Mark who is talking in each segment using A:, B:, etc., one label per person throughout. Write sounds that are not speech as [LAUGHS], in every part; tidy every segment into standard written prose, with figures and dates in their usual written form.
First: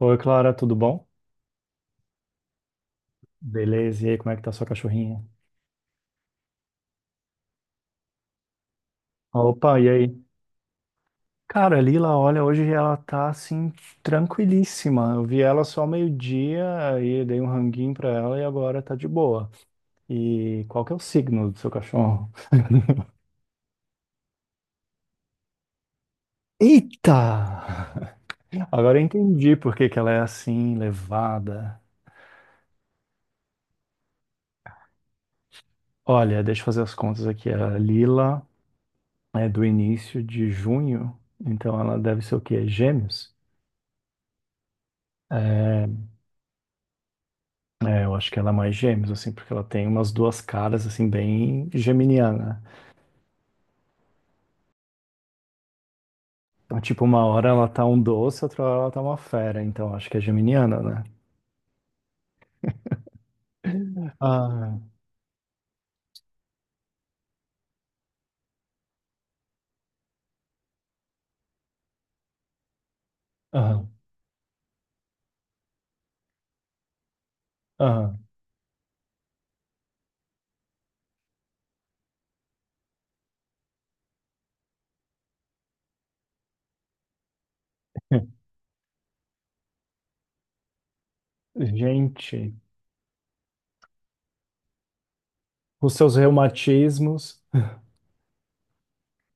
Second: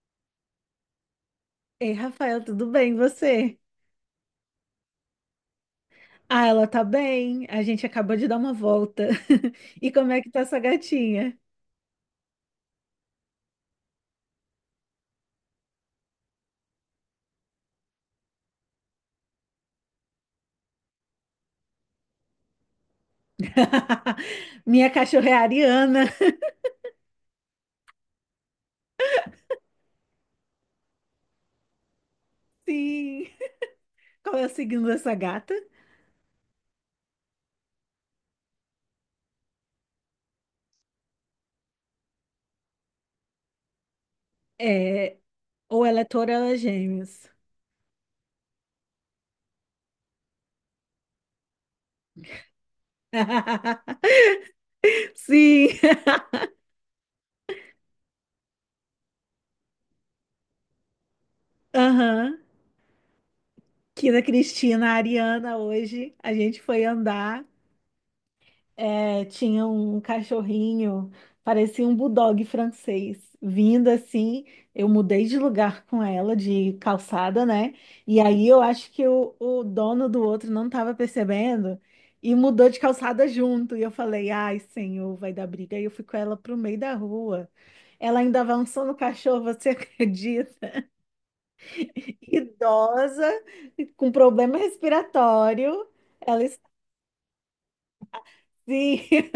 A: Oi, Clara, tudo bom?
B: Ei, Rafael, tudo bem, e você?
A: Beleza, e aí, como é que tá sua cachorrinha?
B: Ah, ela tá bem. A gente acabou de dar uma volta.
A: Opa,
B: [LAUGHS]
A: e
B: E como é
A: aí?
B: que tá essa gatinha?
A: Cara, a Lila, olha, hoje ela tá assim, tranquilíssima. Eu vi ela só meio-dia, aí dei um ranguinho pra ela e agora tá de boa. E qual que é o signo do seu cachorro? [LAUGHS]
B: [LAUGHS] Minha cachorra é a Ariana. [LAUGHS]
A: Eita! Agora eu entendi por que que ela é assim, levada.
B: Sim. Qual é o signo dessa gata?
A: Olha, deixa eu fazer as contas aqui. A Lila é do início de junho, então ela deve ser o quê? Gêmeos?
B: É, ou
A: É,
B: ela é touro ou ela é gêmeos.
A: é, eu acho que ela é mais gêmeos, assim, porque ela tem umas duas caras, assim, bem geminiana.
B: [LAUGHS] Sim.
A: Então, tipo, uma hora ela tá um doce, outra hora ela tá uma fera, então acho que é geminiana, né?
B: Aham. Aqui
A: Ah,
B: Cristina, a Ariana, hoje a gente foi andar. É, tinha um cachorrinho, parecia um bulldog francês,
A: ah,
B: vindo assim. Eu mudei de lugar com ela, de calçada, né?
A: ah.
B: E aí eu acho que o dono do outro não estava percebendo e mudou de calçada junto. E eu falei, ai, senhor, vai dar briga. E eu fui com ela pro meio da rua. Ela ainda
A: [LAUGHS]
B: avançou no cachorro, você [LAUGHS] acredita?
A: Gente,
B: Idosa, com problema respiratório.
A: os seus
B: Ela,
A: reumatismos.
B: sim. [LAUGHS]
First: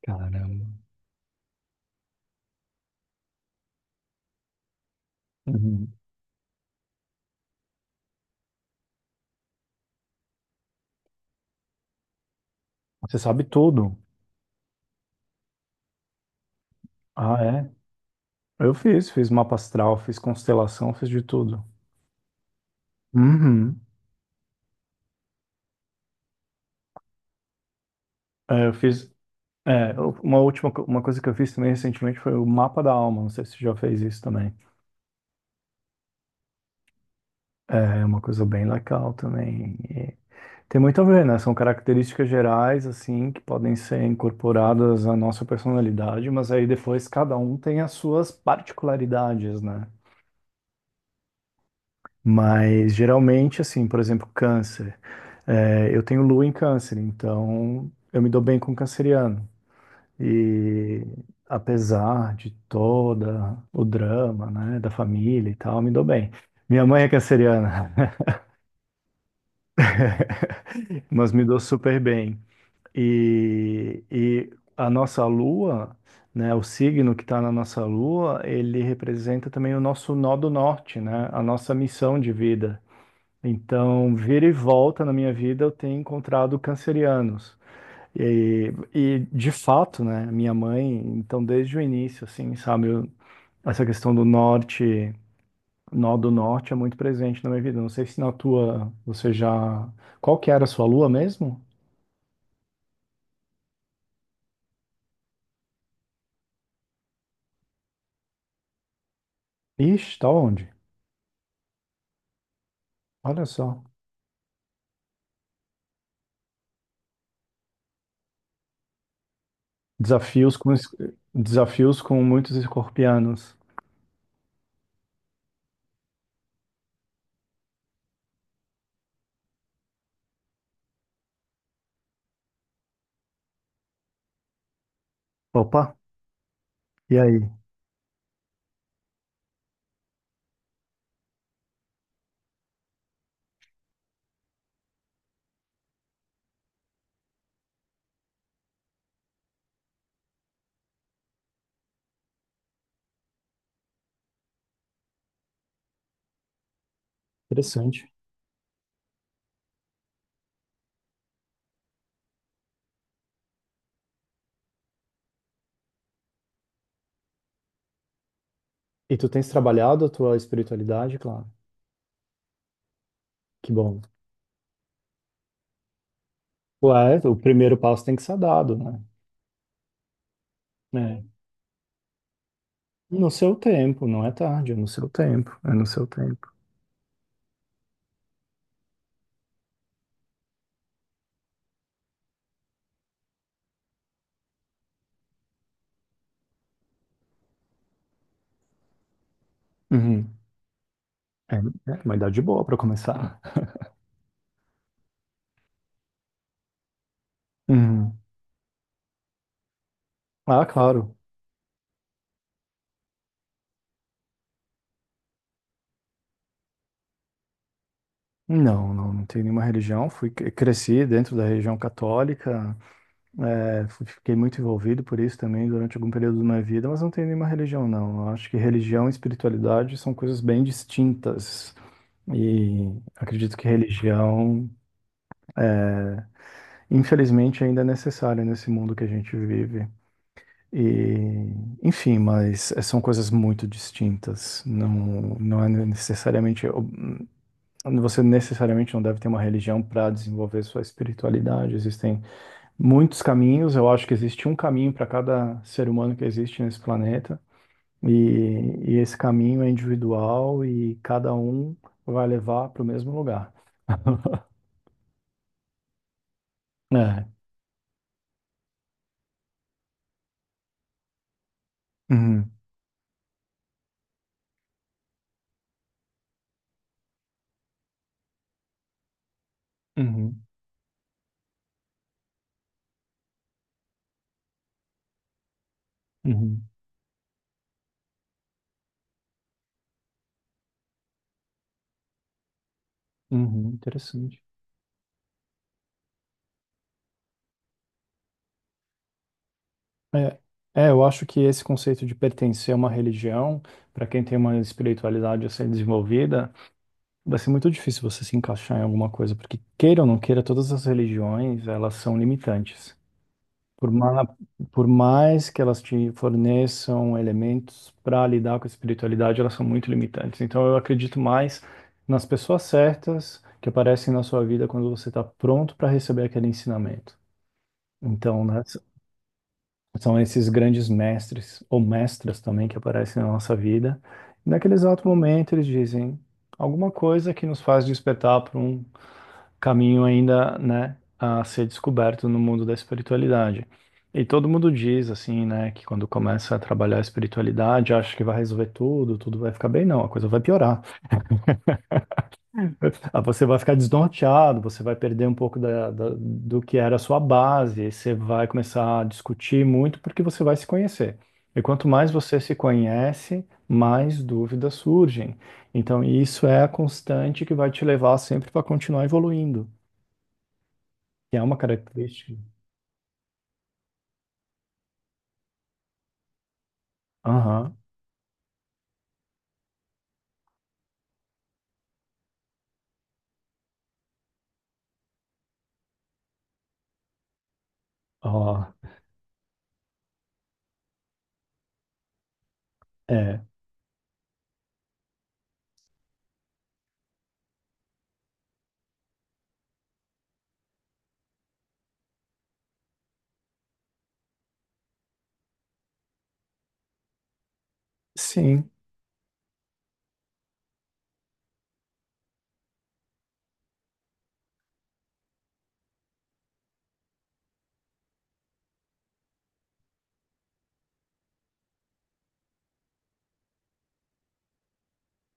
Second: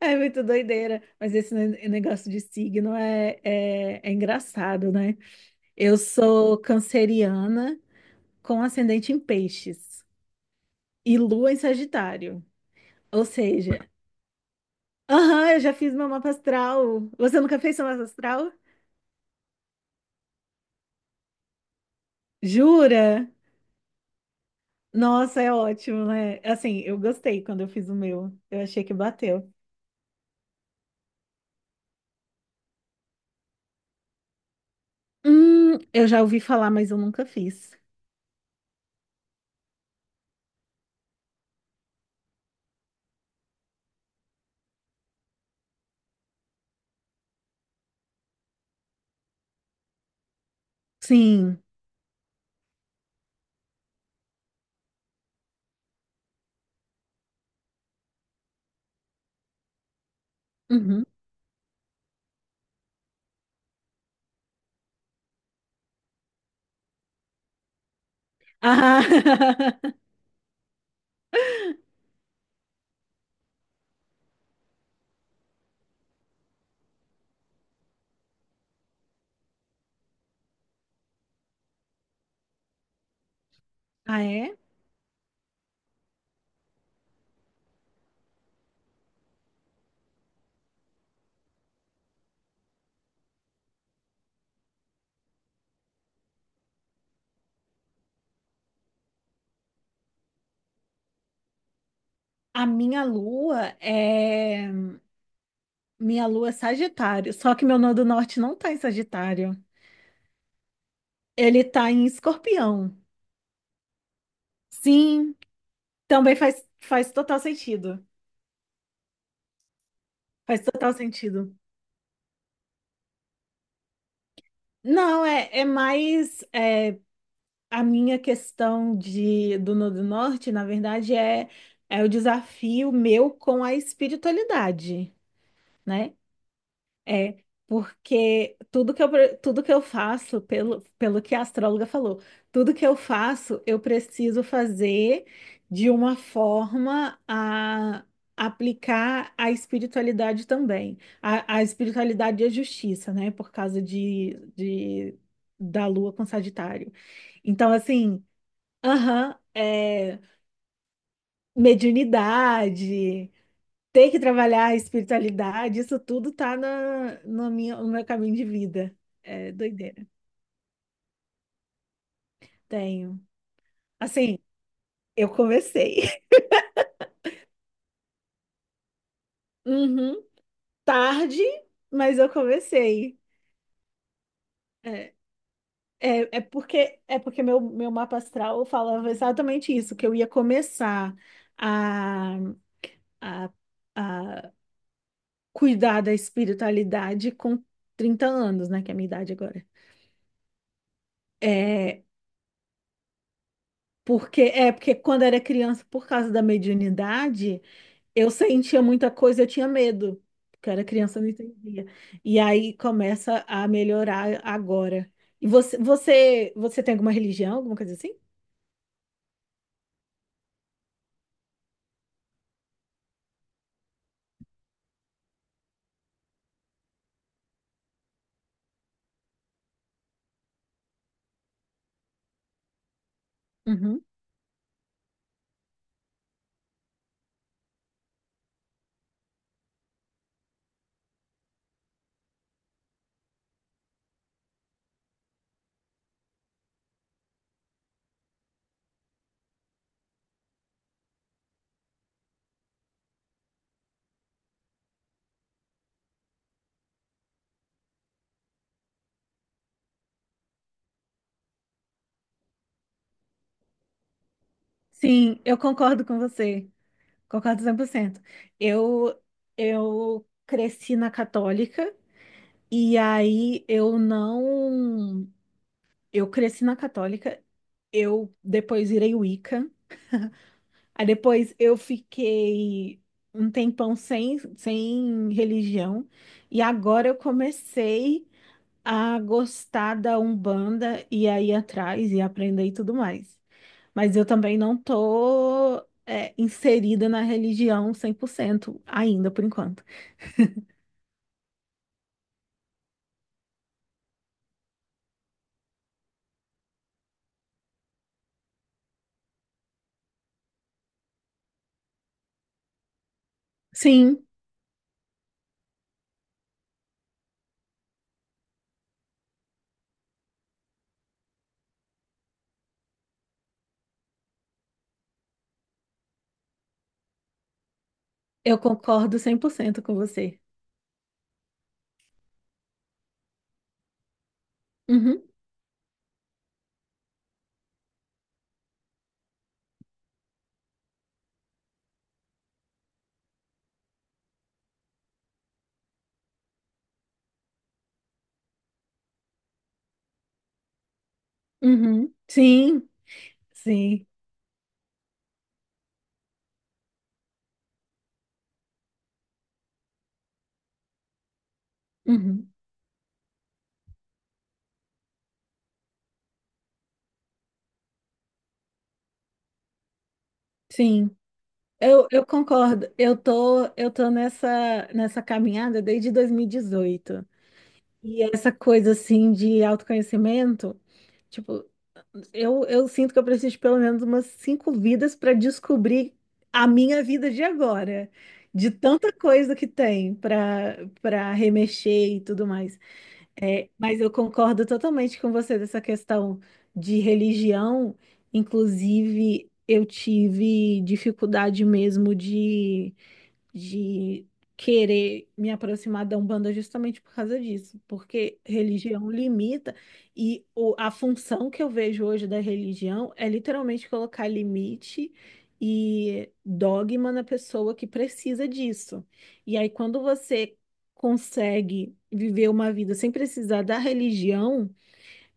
B: É muito
A: Caramba.
B: doideira, mas esse negócio de signo é engraçado, né?
A: Uhum.
B: Eu sou canceriana com ascendente em peixes e lua em Sagitário.
A: Você
B: Ou
A: sabe
B: seja,
A: tudo.
B: aham, eu já fiz meu mapa astral.
A: Ah,
B: Você nunca
A: é?
B: fez seu mapa astral?
A: Eu fiz, fiz mapa astral, fiz constelação, fiz de tudo.
B: Jura?
A: Uhum.
B: Nossa, é ótimo, né? Assim, eu gostei quando eu fiz o meu. Eu
A: É, eu
B: achei que
A: fiz.
B: bateu.
A: É, uma coisa que eu fiz também recentemente foi o mapa da alma. Não sei se você já fez isso também.
B: Eu já ouvi falar, mas eu nunca fiz.
A: É uma coisa bem local também. E tem muito a ver, né? São características gerais, assim, que podem ser incorporadas à nossa personalidade, mas aí depois cada um tem as suas particularidades, né?
B: Sim.
A: Mas geralmente, assim, por exemplo, câncer. É, eu tenho lua em câncer, então eu me dou bem com canceriano.
B: Uhum.
A: E apesar de toda o drama, né, da família e tal, me dou bem. Minha mãe é canceriana,
B: Ah, [LAUGHS]
A: [LAUGHS] mas me dou super bem. E a nossa lua, né, o signo que está na nossa lua, ele representa também o nosso nó do norte, né, a nossa missão de vida. Então,
B: ah,
A: vira e
B: é?
A: volta na minha vida, eu tenho encontrado cancerianos. E de fato, né, minha mãe, então desde o início, assim, sabe, eu- essa questão do norte, nó do norte é muito presente na minha vida. Não sei se na tua, você já... Qual que era a sua lua mesmo?
B: A minha lua é. Minha lua é Sagitário, só que meu nó do norte não tá em Sagitário.
A: Ixi, tá onde?
B: Ele tá em Escorpião.
A: Olha só.
B: Sim, também faz total sentido.
A: Desafios
B: Faz
A: com, es-
B: total sentido.
A: desafios com muitos escorpianos.
B: Não, a minha questão do nó do norte, na verdade, é, é o desafio meu com a espiritualidade,
A: Opa,
B: né?
A: e
B: É,
A: aí?
B: porque tudo que eu, tudo que eu faço, pelo que a astróloga falou, tudo que eu faço, eu preciso fazer de uma forma a aplicar a espiritualidade também. A espiritualidade e a justiça, né? Por causa da Lua com Sagitário. Então,
A: Interessante.
B: assim, aham, é, mediunidade. Ter que trabalhar a espiritualidade, isso tudo tá na minha, no meu caminho de vida.
A: E tu tens
B: É
A: trabalhado
B: doideira.
A: a tua espiritualidade, claro.
B: Tenho.
A: Que bom.
B: Assim, eu comecei. [LAUGHS]
A: Ué, o primeiro passo tem que ser dado, né?
B: Uhum.
A: É.
B: Tarde, mas eu comecei.
A: No seu tempo, não é tarde, é no seu
B: É,
A: tempo. É no seu
B: é
A: tempo.
B: porque meu mapa astral falava exatamente isso, que eu ia começar a, a, a cuidar da espiritualidade com 30 anos, né? Que é a minha idade agora.
A: Uhum. É, é
B: É,
A: uma idade boa para começar.
B: é porque quando era criança, por causa da mediunidade,
A: Uhum.
B: eu sentia muita coisa, eu tinha medo,
A: Ah,
B: porque eu era
A: claro.
B: criança, eu não entendia. E aí começa a melhorar agora. E você tem alguma religião, alguma coisa assim?
A: Não, não, não tenho nenhuma religião. Fui, cresci dentro da religião católica. É, fiquei muito envolvido por isso também durante algum período da minha vida, mas não tenho nenhuma religião, não. Eu acho que religião e espiritualidade são coisas bem distintas. E acredito que
B: Uhum.
A: religião, infelizmente, ainda é necessária nesse mundo que a gente vive. E, enfim, mas são coisas muito distintas. Não, não é necessariamente. Você necessariamente não deve ter uma religião para desenvolver sua espiritualidade. Existem muitos caminhos. Eu acho que existe um caminho para cada ser humano que existe nesse planeta. E, e esse caminho é individual e cada um vai levar para o mesmo lugar. [LAUGHS]
B: Sim, eu concordo com você.
A: É.
B: Concordo 100%. Eu, eu cresci na católica
A: Uhum,
B: e aí eu não. Eu cresci na católica, eu depois virei Wicca.
A: uhum,
B: Aí depois eu fiquei um tempão sem religião, e
A: uhum,
B: agora eu comecei a gostar da Umbanda e a ir atrás e aprender e tudo mais.
A: uhum,
B: Mas eu
A: interessante.
B: também não tô, é, inserida na religião 100% ainda, por enquanto.
A: É, é, eu acho que esse conceito de pertencer a uma religião, para quem tem uma espiritualidade a ser desenvolvida, vai ser muito difícil você se encaixar em alguma coisa, porque queira ou não queira, todas as religiões, elas são limitantes. Por,
B: Sim,
A: ma- por mais que elas te forneçam elementos para lidar com a espiritualidade, elas são muito limitantes. Então, eu acredito mais nas pessoas certas que aparecem na sua vida quando você está pronto para receber aquele ensinamento. Então,
B: eu
A: né,
B: concordo 100% com
A: são
B: você.
A: esses grandes mestres ou mestras também que aparecem na nossa vida. E naquele exato
B: Uhum,
A: momento, eles dizem alguma coisa que nos faz despertar para caminho ainda, né, a ser descoberto no mundo da espiritualidade. E todo mundo diz assim, né, que quando começa a trabalhar a espiritualidade, acha que vai resolver tudo, tudo vai ficar bem, não, a coisa vai piorar.
B: uhum. Sim,
A: Ah, você vai ficar
B: sim,
A: desnorteado, você vai perder um pouco do que era a sua base, e você vai começar a discutir muito porque você vai se conhecer. E quanto mais você
B: uhum,
A: se conhece, mais dúvidas surgem. Então, isso é a constante que vai te levar sempre para continuar evoluindo,
B: sim.
A: que é uma
B: Eu
A: característica.
B: concordo. Eu tô nessa, nessa caminhada desde 2018. E dezoito.
A: Aham,
B: E essa coisa assim de autoconhecimento, tipo, eu sinto que eu preciso de pelo menos umas 5 vidas para descobrir a minha vida de agora,
A: ó,
B: de tanta coisa que tem para remexer e tudo mais.
A: é,
B: É, mas eu concordo totalmente com você dessa questão de religião. Inclusive, eu tive dificuldade mesmo de querer me aproximar da Umbanda justamente por causa disso, porque
A: sim,
B: religião limita e a função que eu vejo hoje da religião é literalmente colocar limite e dogma na pessoa que precisa disso. E aí, quando você consegue viver uma vida sem precisar da religião,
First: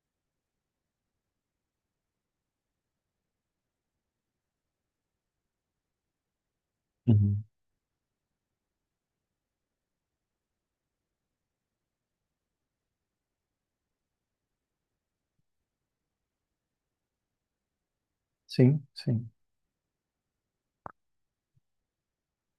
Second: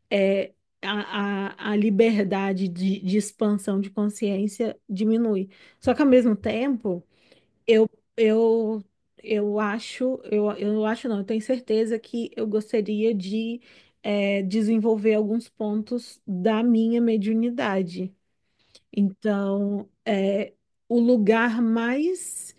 B: é. A liberdade de expansão de consciência diminui. Só que ao mesmo tempo,
A: uhum,
B: eu, eu, eu acho, eu acho não, eu tenho certeza que eu gostaria de desenvolver alguns pontos da minha mediunidade.
A: sim, sim,
B: Então, é o lugar mais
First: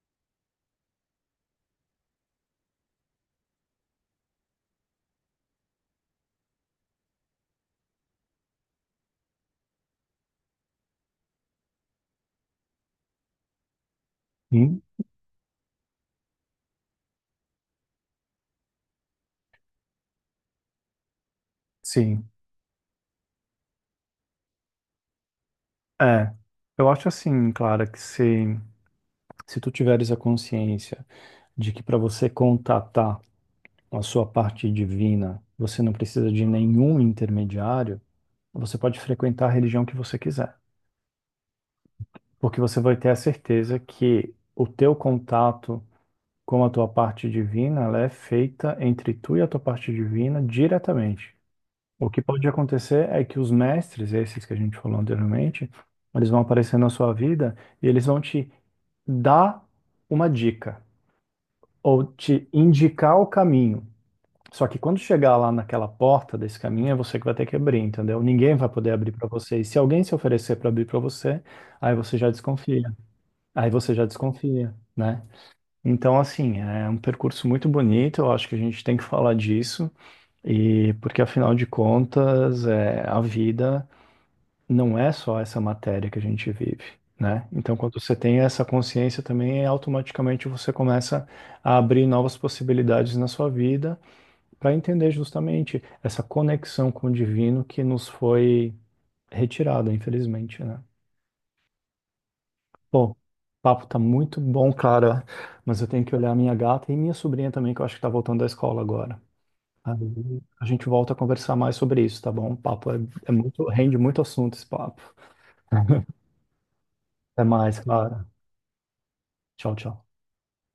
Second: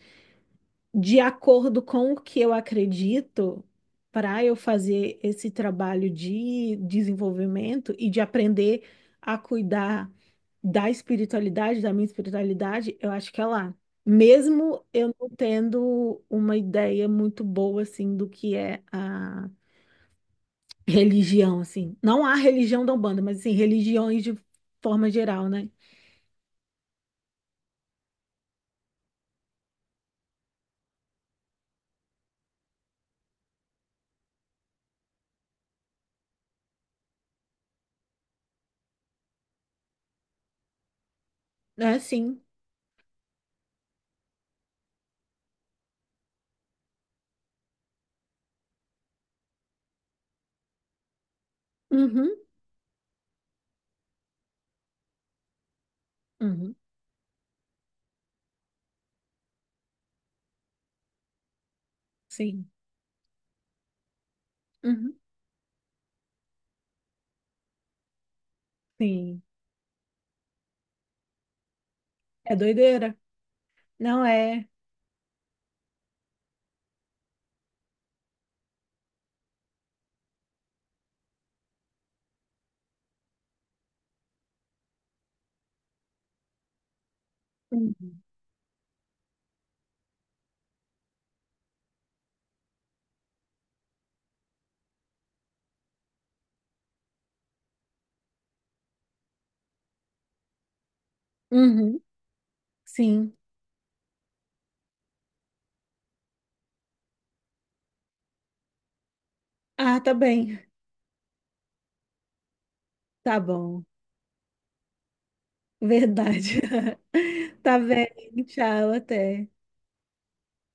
B: de acordo com o que eu acredito, para eu fazer esse trabalho de desenvolvimento e de aprender a cuidar da espiritualidade, da minha espiritualidade, eu acho que é lá.
A: sim,
B: Mesmo eu não tendo uma ideia muito boa assim do que é a religião assim. Não
A: sim,
B: a religião da Umbanda, mas assim, religiões de forma geral, né?
A: é, eu acho assim, Clara, que se tu tiveres a consciência de que para você contatar a sua parte divina, você não precisa de nenhum intermediário, você pode frequentar a religião que você quiser,
B: É sim.
A: porque você vai ter a certeza que o teu contato com a tua parte divina, ela é feita entre tu e a tua parte divina diretamente. O que
B: Uhum.
A: pode acontecer é que os mestres, esses que a gente falou anteriormente, eles vão
B: Uhum.
A: aparecer na sua vida e eles vão te dar uma dica ou te
B: Sim.
A: indicar o caminho. Só que quando
B: Uhum.
A: chegar lá naquela porta desse caminho, é você que vai ter que abrir, entendeu? Ninguém vai poder abrir para
B: Sim.
A: você. E se alguém se oferecer para abrir para você, aí você já
B: É
A: desconfia.
B: doideira.
A: Aí você já
B: Não é.
A: desconfia, né? Então, assim, é um percurso muito bonito. Eu acho que a gente tem que falar disso. E porque afinal de contas, é, a vida não é só essa matéria que a gente vive, né? Então, quando você
B: Uhum.
A: tem essa consciência também, é automaticamente você começa a abrir novas possibilidades na sua vida para entender justamente essa conexão com o divino que nos foi retirada, infelizmente, né?
B: Uhum,
A: Bom, o
B: sim.
A: papo tá muito bom, cara, mas eu tenho que olhar a minha gata e minha sobrinha também, que eu acho que tá voltando da escola agora.
B: Ah, tá
A: Aí
B: bem.
A: a gente volta a conversar mais sobre isso, tá bom? O papo é, é
B: Tá
A: muito,
B: bom.
A: rende muito assunto esse papo. [LAUGHS]
B: Verdade.
A: Até
B: [LAUGHS]
A: mais,
B: Tá bem.
A: Clara.
B: Tchau, até.
A: Tchau, tchau.